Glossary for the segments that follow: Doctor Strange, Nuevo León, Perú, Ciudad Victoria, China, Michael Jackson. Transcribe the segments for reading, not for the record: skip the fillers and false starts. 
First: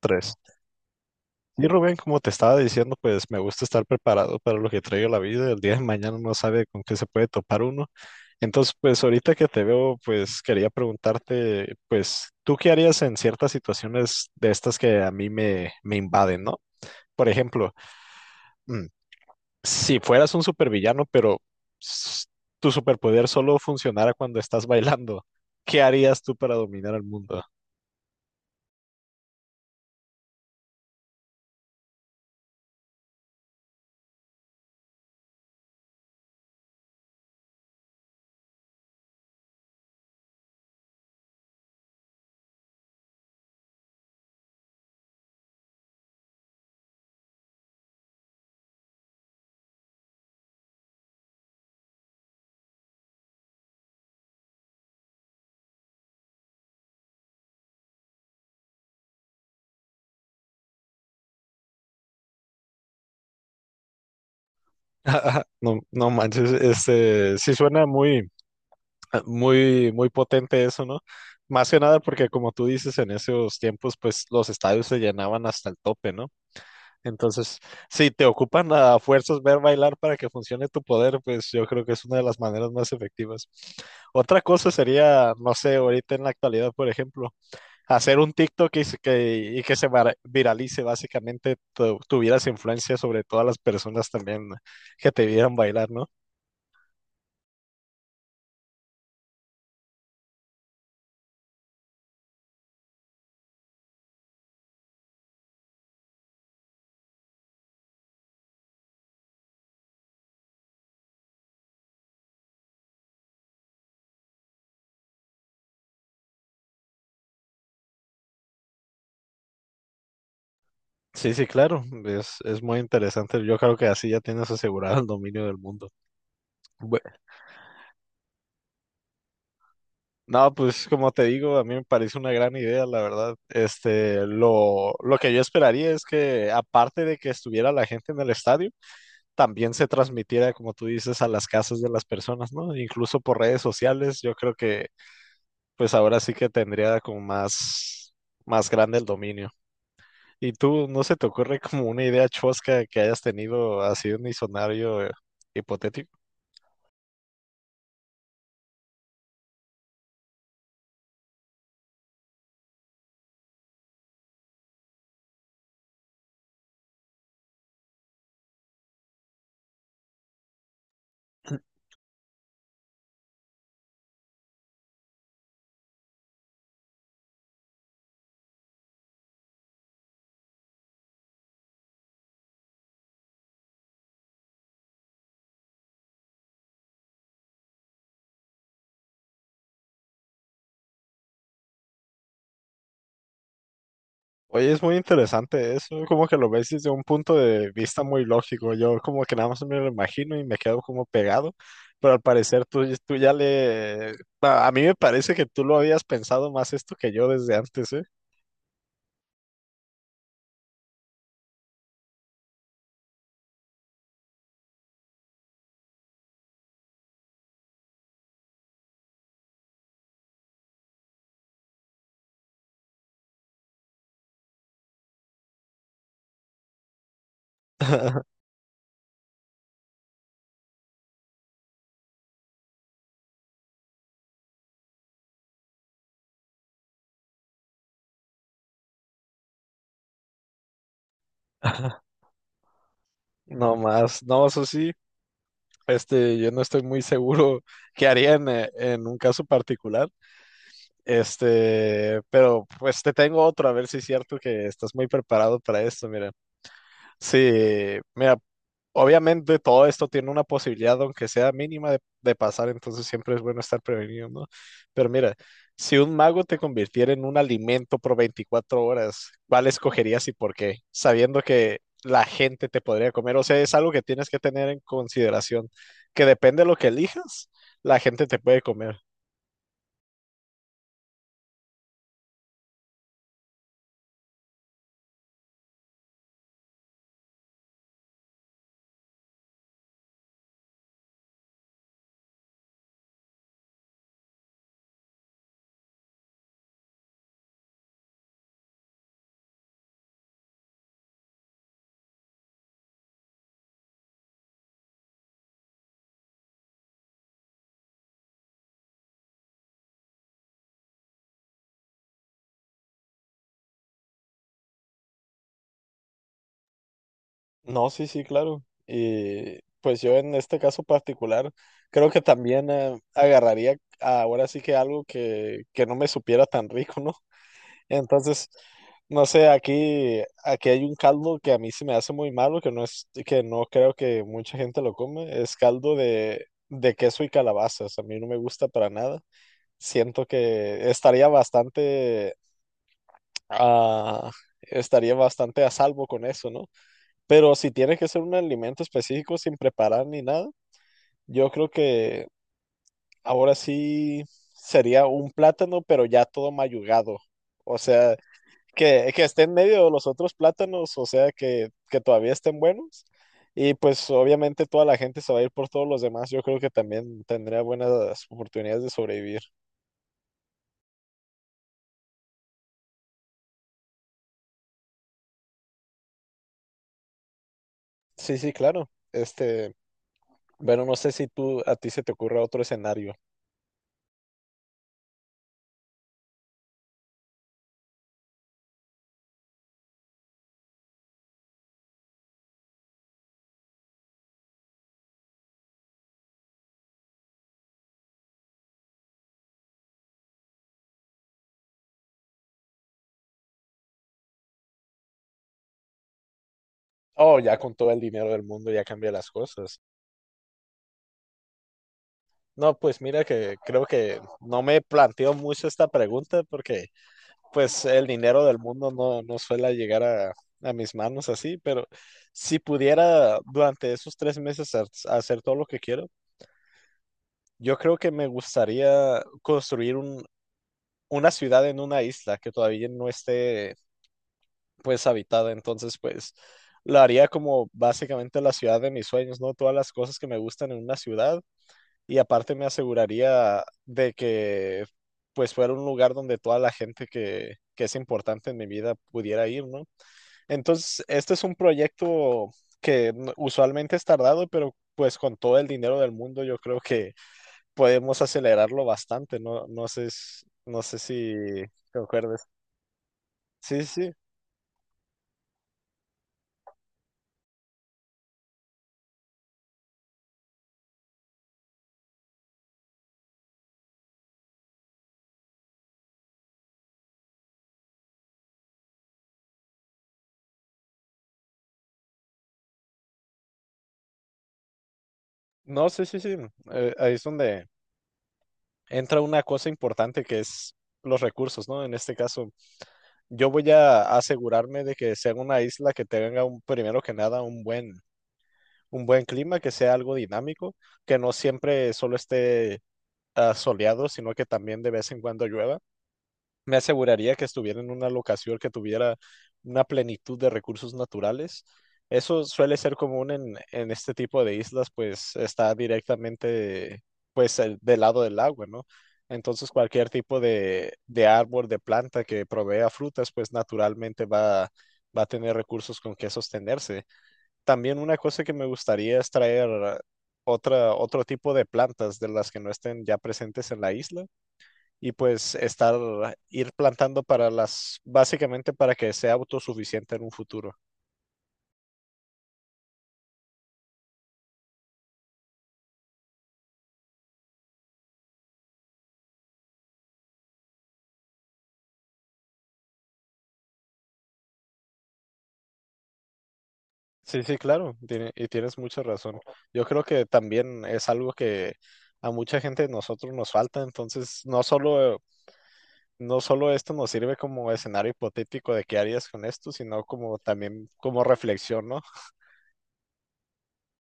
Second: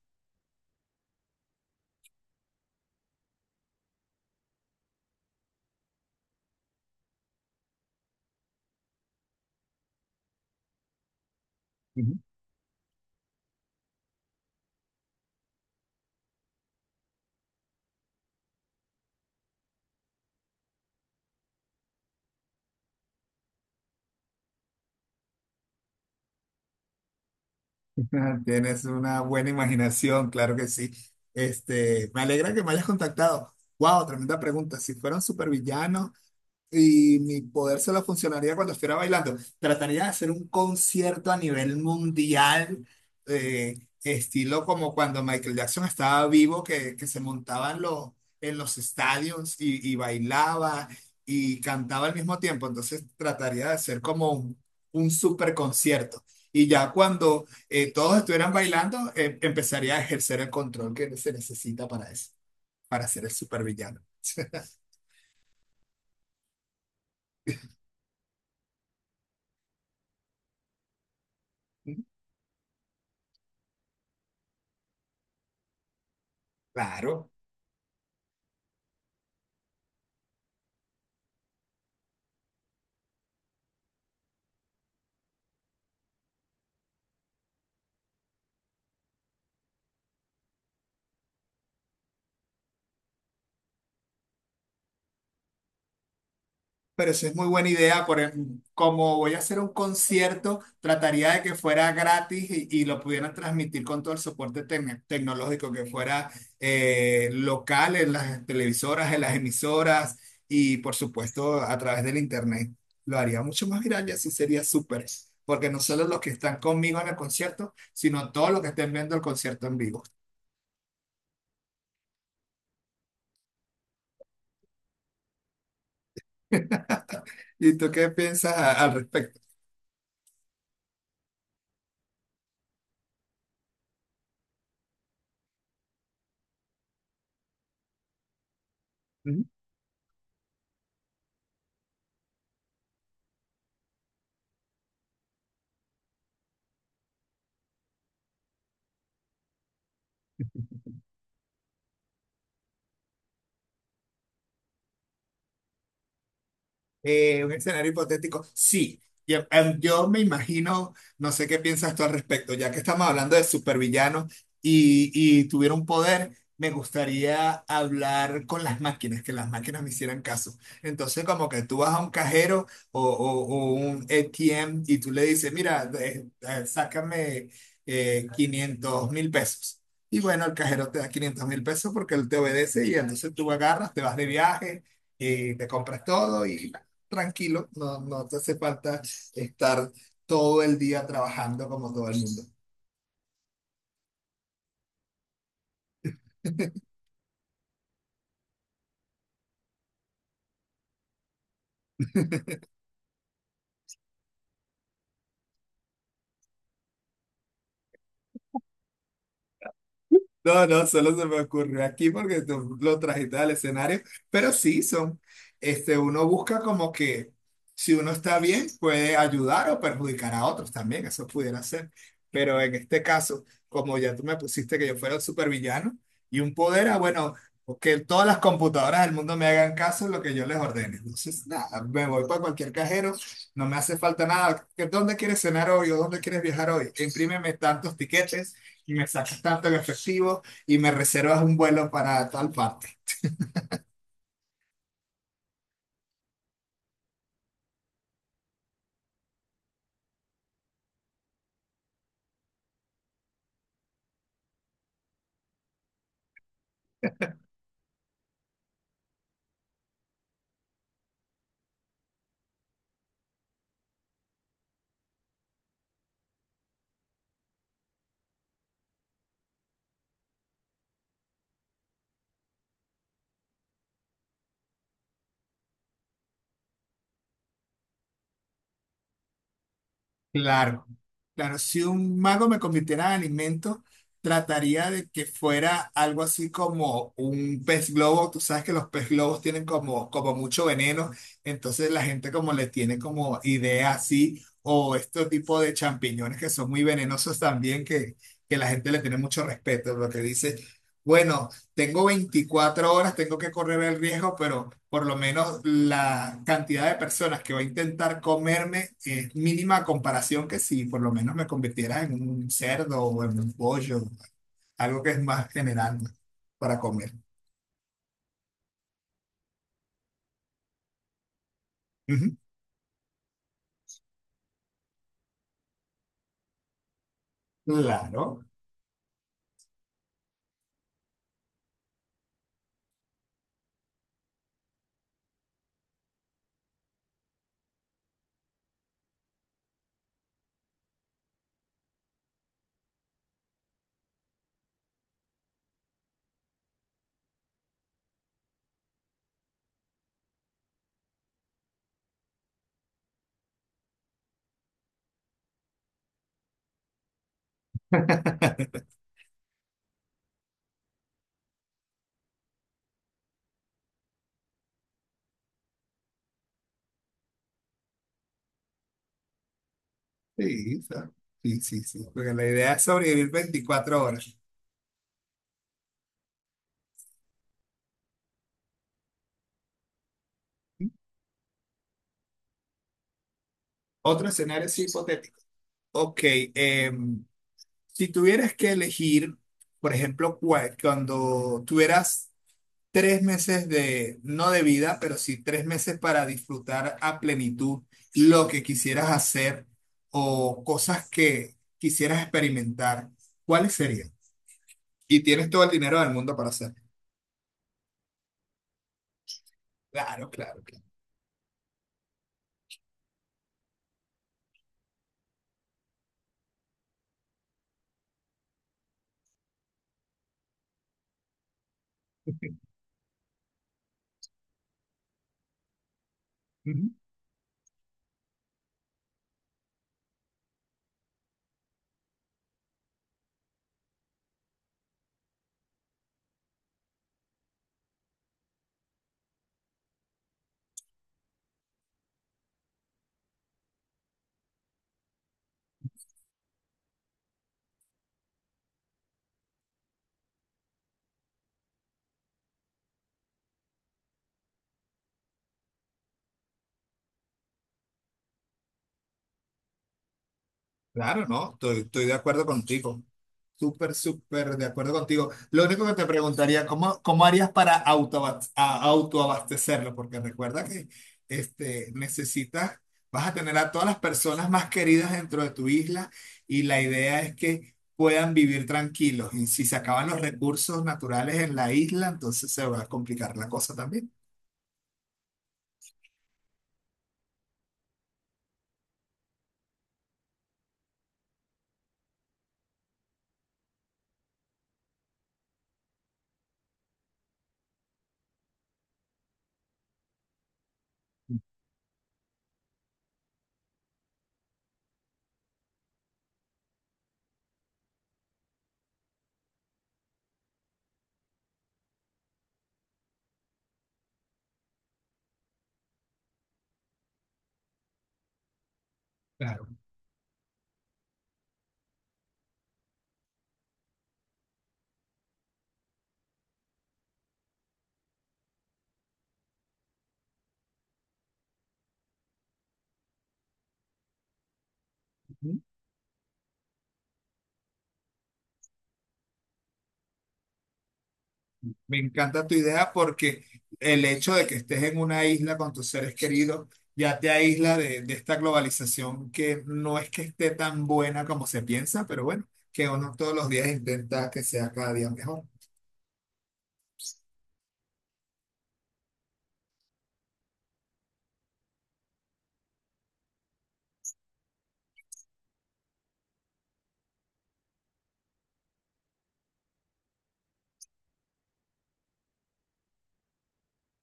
Tres. Y Rubén, como te estaba diciendo, pues me gusta estar preparado para lo que traigo la vida. El día de mañana no sabe con qué se puede topar uno. Entonces, pues ahorita que te veo, pues quería preguntarte, Ujú. pues, ¿tú qué harías en ciertas situaciones de estas que a mí me invaden?, ¿no? Por ejemplo, mm, si fueras un supervillano, pero s- tu superpoder solo funcionara cuando estás bailando, ¿qué harías tú para dominar el mundo? Tienes una buena imaginación, claro que sí. Este, me alegra que me hayas contactado. Wow, tremenda pregunta. Si fueran supervillanos, y mi poder se solo funcionaría cuando estuviera bailando. Trataría de hacer un concierto a nivel mundial, estilo como cuando Michael Jackson estaba vivo, que se montaban en los estadios y bailaba y cantaba al mismo tiempo. Entonces trataría de hacer como un super concierto. Y ya cuando todos estuvieran bailando, empezaría a ejercer el control que se necesita para eso, para ser el supervillano. No, no manches, este, sí suena muy muy, muy potente eso, ¿no? Más que nada porque como tú dices, en esos tiempos pues los estadios se llenaban hasta el tope, ¿no? Claro. Entonces, si te ocupan a fuerzas ver bailar para que funcione tu poder, pues yo creo que es una de las maneras más efectivas. Otra cosa sería, no sé, ahorita en la actualidad, por ejemplo, hacer un TikTok y y que viralice, básicamente tuvieras influencia sobre todas las personas también que te vieran bailar, ¿no? Pero eso es muy buena idea, por ejemplo, como voy a hacer un concierto, trataría de que fuera gratis y lo pudieran transmitir con todo el soporte tecnológico, que fuera local en las televisoras, en las emisoras y por supuesto a través del internet. Lo haría mucho más viral y así sería súper, porque no solo los que están conmigo en el concierto, sino todos los que estén viendo el concierto en vivo. Sí, sí, claro, es muy interesante. Yo creo que así ya tienes asegurado el dominio del mundo. Bue- ¿Y tú qué piensas al respecto? no, pues como te digo, a mí me parece una gran idea, la verdad. Este, lo que yo esperaría es que, aparte de que estuviera la gente en el estadio, también se transmitiera, como tú dices, a las casas de las personas, ¿no? Incluso por redes sociales, yo creo que, pues ahora sí que tendría como más grande el dominio. ¿Y tú, no se te ocurre como una idea chosca que hayas tenido así un escenario hipotético? Un escenario hipotético, sí. Y, yo me imagino, no sé qué piensas tú al respecto, ya que estamos hablando de supervillanos y tuviera un poder, me gustaría hablar con las máquinas, que las máquinas me hicieran caso. Entonces, como que tú vas a un cajero o un ATM y tú le dices, mira, sácame 500 mil pesos. Y bueno, el cajero te da 500.000 pesos porque él te obedece y entonces tú agarras, te vas de viaje y te compras todo y tranquilo, no, no te hace falta estar todo el día trabajando como todo el mundo. Oye, es muy interesante eso, como que lo ves desde un punto de vista muy lógico. Yo como que nada más me lo imagino y me quedo como pegado, pero al parecer tú ya le. A mí me parece que tú lo habías pensado más esto que yo desde antes, ¿eh? No, no, solo se me ocurrió aquí porque tú lo trajiste al escenario, pero sí son, este, uno busca como que si uno está bien puede ayudar o perjudicar a otros también, eso pudiera ser, pero en este caso, como ya tú me pusiste que yo fuera un supervillano y un poder, ah, bueno, que todas las computadoras del mundo me hagan caso en lo que yo les ordene, entonces nada, me voy para cualquier cajero, no me hace falta nada. ¿Que dónde quieres cenar hoy o dónde quieres viajar hoy? Imprímeme tantos tiquetes y me sacas tanto en efectivo y me reservas un vuelo para tal parte. No más, no, eso sí, este, yo no estoy muy seguro qué haría en un caso particular. Este, pero pues te tengo otro, a ver si es cierto que estás muy preparado para esto, mira. Sí, mira, obviamente todo esto tiene una posibilidad, aunque sea mínima, de pasar, entonces siempre es bueno estar prevenido, ¿no? Pero mira, si un mago te convirtiera en un alimento por 24 horas, ¿cuál escogerías y por qué? Sabiendo que la gente te podría comer, o sea, es algo que tienes que tener en consideración, que depende de lo que elijas, la gente te puede comer. Claro, claro, si un mago me convirtiera en alimento, trataría de que fuera algo así como un pez globo. Tú sabes que los pez globos tienen como mucho veneno, entonces la gente como le tiene como idea así, o este tipo de champiñones que son muy venenosos también, que la gente le tiene mucho respeto, lo que dice. Bueno, tengo 24 horas, tengo que correr el riesgo, pero por lo menos la cantidad de personas que va a intentar comerme es mínima a comparación que si por lo menos me convirtiera en un cerdo o en un pollo, algo que es más general para comer. No, sí, sí, claro. Y pues yo en este caso particular creo que Ujú. también agarraría ahora sí que algo que no me supiera tan rico, ¿no? Claro. Entonces, no sé, aquí hay un caldo que a mí se me hace muy malo, que no creo que mucha gente lo come, es caldo de queso y calabazas. A mí no me gusta para nada. Siento que ah, estaría bastante a salvo con eso, ¿no? Pero si tiene que ser un alimento específico sin preparar ni nada, yo creo que ahora sí sería un plátano, pero ya todo mayugado. O sea, que esté en medio de los otros plátanos, o sea, que todavía estén buenos. Y pues obviamente toda la gente se va a ir por todos los demás. Yo creo que también tendría buenas oportunidades de sobrevivir. Sí, sí, sí, sí, porque la idea es sobrevivir 24 horas. Sí, sí, claro. Este, bueno, no sé si tú a ti se te ocurre otro escenario. Otro escenario es hipotético. Ok, em, si tuvieras que elegir, por ejemplo, cuando tuvieras 3 meses de, no de vida, pero sí 3 meses para disfrutar a plenitud lo que quisieras hacer o cosas que quisieras experimentar, ¿cuáles serían? Y tienes todo el dinero del mundo para hacerlo. Oh, ya con todo el dinero del mundo ya cambia las cosas. Claro, claro, claro. No, pues mira que creo que no me planteo mucho esta pregunta porque pues el dinero del mundo no suele llegar a mis manos así, pero si pudiera durante esos 3 meses hacer todo lo que quiero, yo creo que me gustaría construir una ciudad en una isla que todavía no esté pues habitada, entonces pues lo haría como básicamente la ciudad de mis sueños, ¿no? Todas las cosas que me gustan en una ciudad y aparte me aseguraría de que pues fuera un lugar donde toda la gente que es importante en mi vida pudiera ir, ¿no? Entonces, este es un proyecto que usualmente es tardado, pero pues con todo el dinero del mundo yo creo que podemos acelerarlo bastante, ¿no? No sé, no sé Claro, si no, estoy, estoy de acuerdo concuerdas. contigo. Sí, sí, Súper, sí. súper de acuerdo contigo. Lo único que te preguntaría, ¿cómo, cómo harías para autoabastecerlo? Porque recuerda que este, necesitas, vas a tener a todas las personas más queridas dentro de tu isla y la idea es que puedan vivir tranquilos. Y si se acaban los recursos naturales en la isla, entonces se va a complicar la cosa también. No, sí, sí, sí. Ahí es donde entra una cosa importante que es los recursos, ¿no? En este caso. Yo voy a asegurarme de que sea una isla que tenga primero que nada un buen clima, que sea algo dinámico, que no siempre solo esté soleado, sino que también de vez en cuando llueva. Me aseguraría que estuviera en una locación que tuviera una plenitud de recursos naturales. Eso suele ser común en este tipo de islas, pues está directamente pues del lado del agua, ¿no? Claro. Entonces cualquier tipo de árbol, de planta que provea frutas, pues naturalmente va a tener recursos con que sostenerse. También una cosa que me gustaría es traer otro tipo de plantas de las que no estén ya presentes en la isla y pues ir plantando básicamente para que sea autosuficiente en un futuro. Me encanta tu idea porque el hecho de que estés en una isla con tus seres queridos ya te aísla de esta globalización que no es que esté tan buena como se piensa, pero bueno, que uno todos los días intenta que sea cada día mejor. Sí, sí, claro, y tienes mucha razón. Yo creo que también es algo que a mucha gente de nosotros nos falta, entonces no solo esto nos sirve como escenario hipotético de qué harías con esto, sino como también como reflexión, ¿no?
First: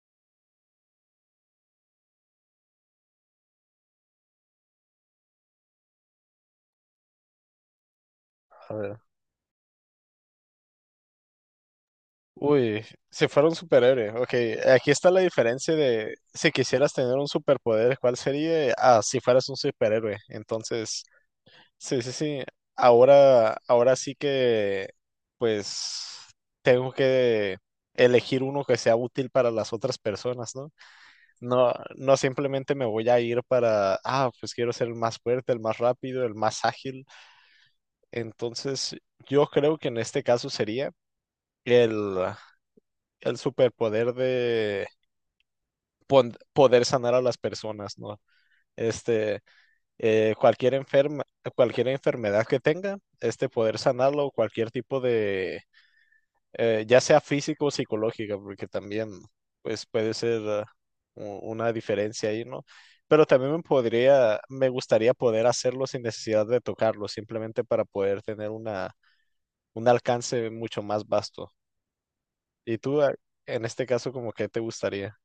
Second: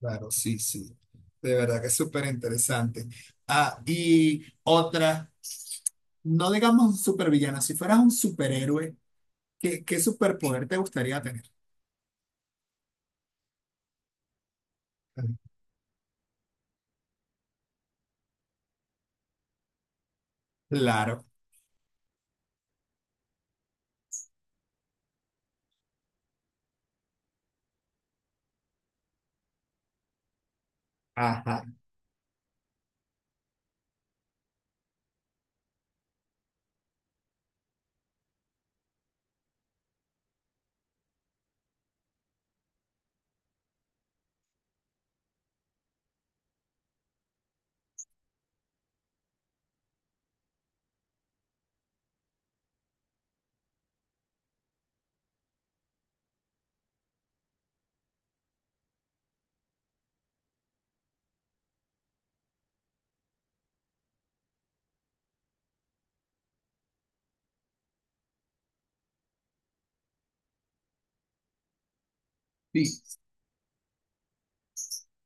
Claro, sí, sí. De verdad que es súper interesante. Ah, y otra, no digamos supervillano, si fueras un A superhéroe, ver. ¿qué, qué superpoder te gustaría tener? Uy, si fuera un superhéroe, ok, aquí está la diferencia de si quisieras tener un superpoder, ¿cuál sería? Ah, si fueras un superhéroe, entonces. Claro, Sí, sí, sí. Ahora sí que, pues, tengo que elegir uno que sea útil para las otras personas, ¿no? ajá. No, no simplemente me voy a ir pues quiero ser el más fuerte, el más rápido, el más ágil. Entonces, yo creo que en este caso sería el, el superpoder de poder sanar a las personas, ¿no? Este, eh, cualquier enferma, cualquier enfermedad que tenga, este poder sanarlo, cualquier tipo de, ya sea físico o psicológica, porque también pues puede ser una diferencia ahí, ¿no? Pero también me gustaría poder hacerlo sin necesidad de tocarlo, simplemente para poder tener un alcance mucho más vasto. ¿Y tú, Sí. En este caso, como que te gustaría?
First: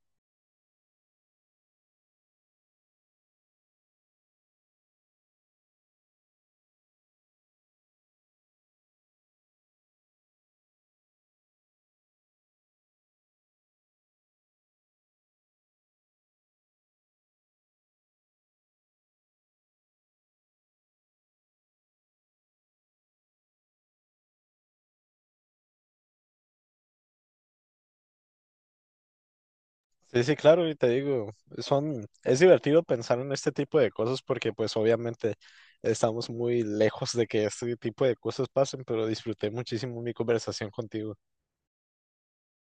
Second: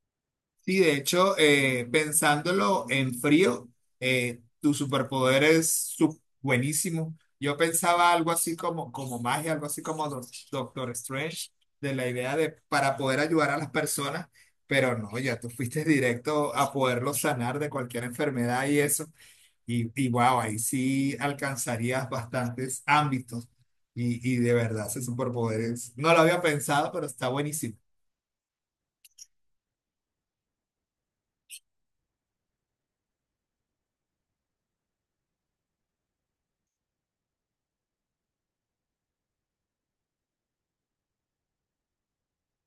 Sí, de hecho, pensándolo en frío, tu superpoder es buenísimo. Yo pensaba algo así como magia, algo así como Doctor Strange, de la idea de para poder ayudar a las personas, pero no, ya tú fuiste directo a poderlo sanar de cualquier enfermedad y eso. Y, wow, ahí sí alcanzarías bastantes ámbitos. Y de verdad, ese superpoder es, no lo había pensado, pero está buenísimo. Sí, sí, claro, y te digo, es divertido pensar en este tipo de cosas porque pues obviamente estamos muy lejos de que este tipo de cosas pasen, pero disfruté muchísimo mi conversación contigo.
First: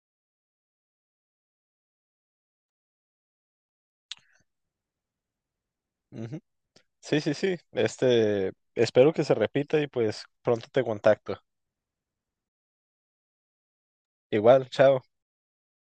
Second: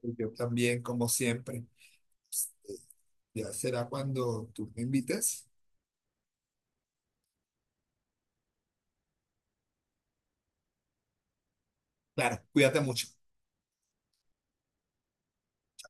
Yo también, como siempre. Pues, ya será cuando tú me invites. Ujú. Sí, sí, sí, este, espero que se repita y pues pronto te contacto. Claro, cuídate mucho. Igual, chao.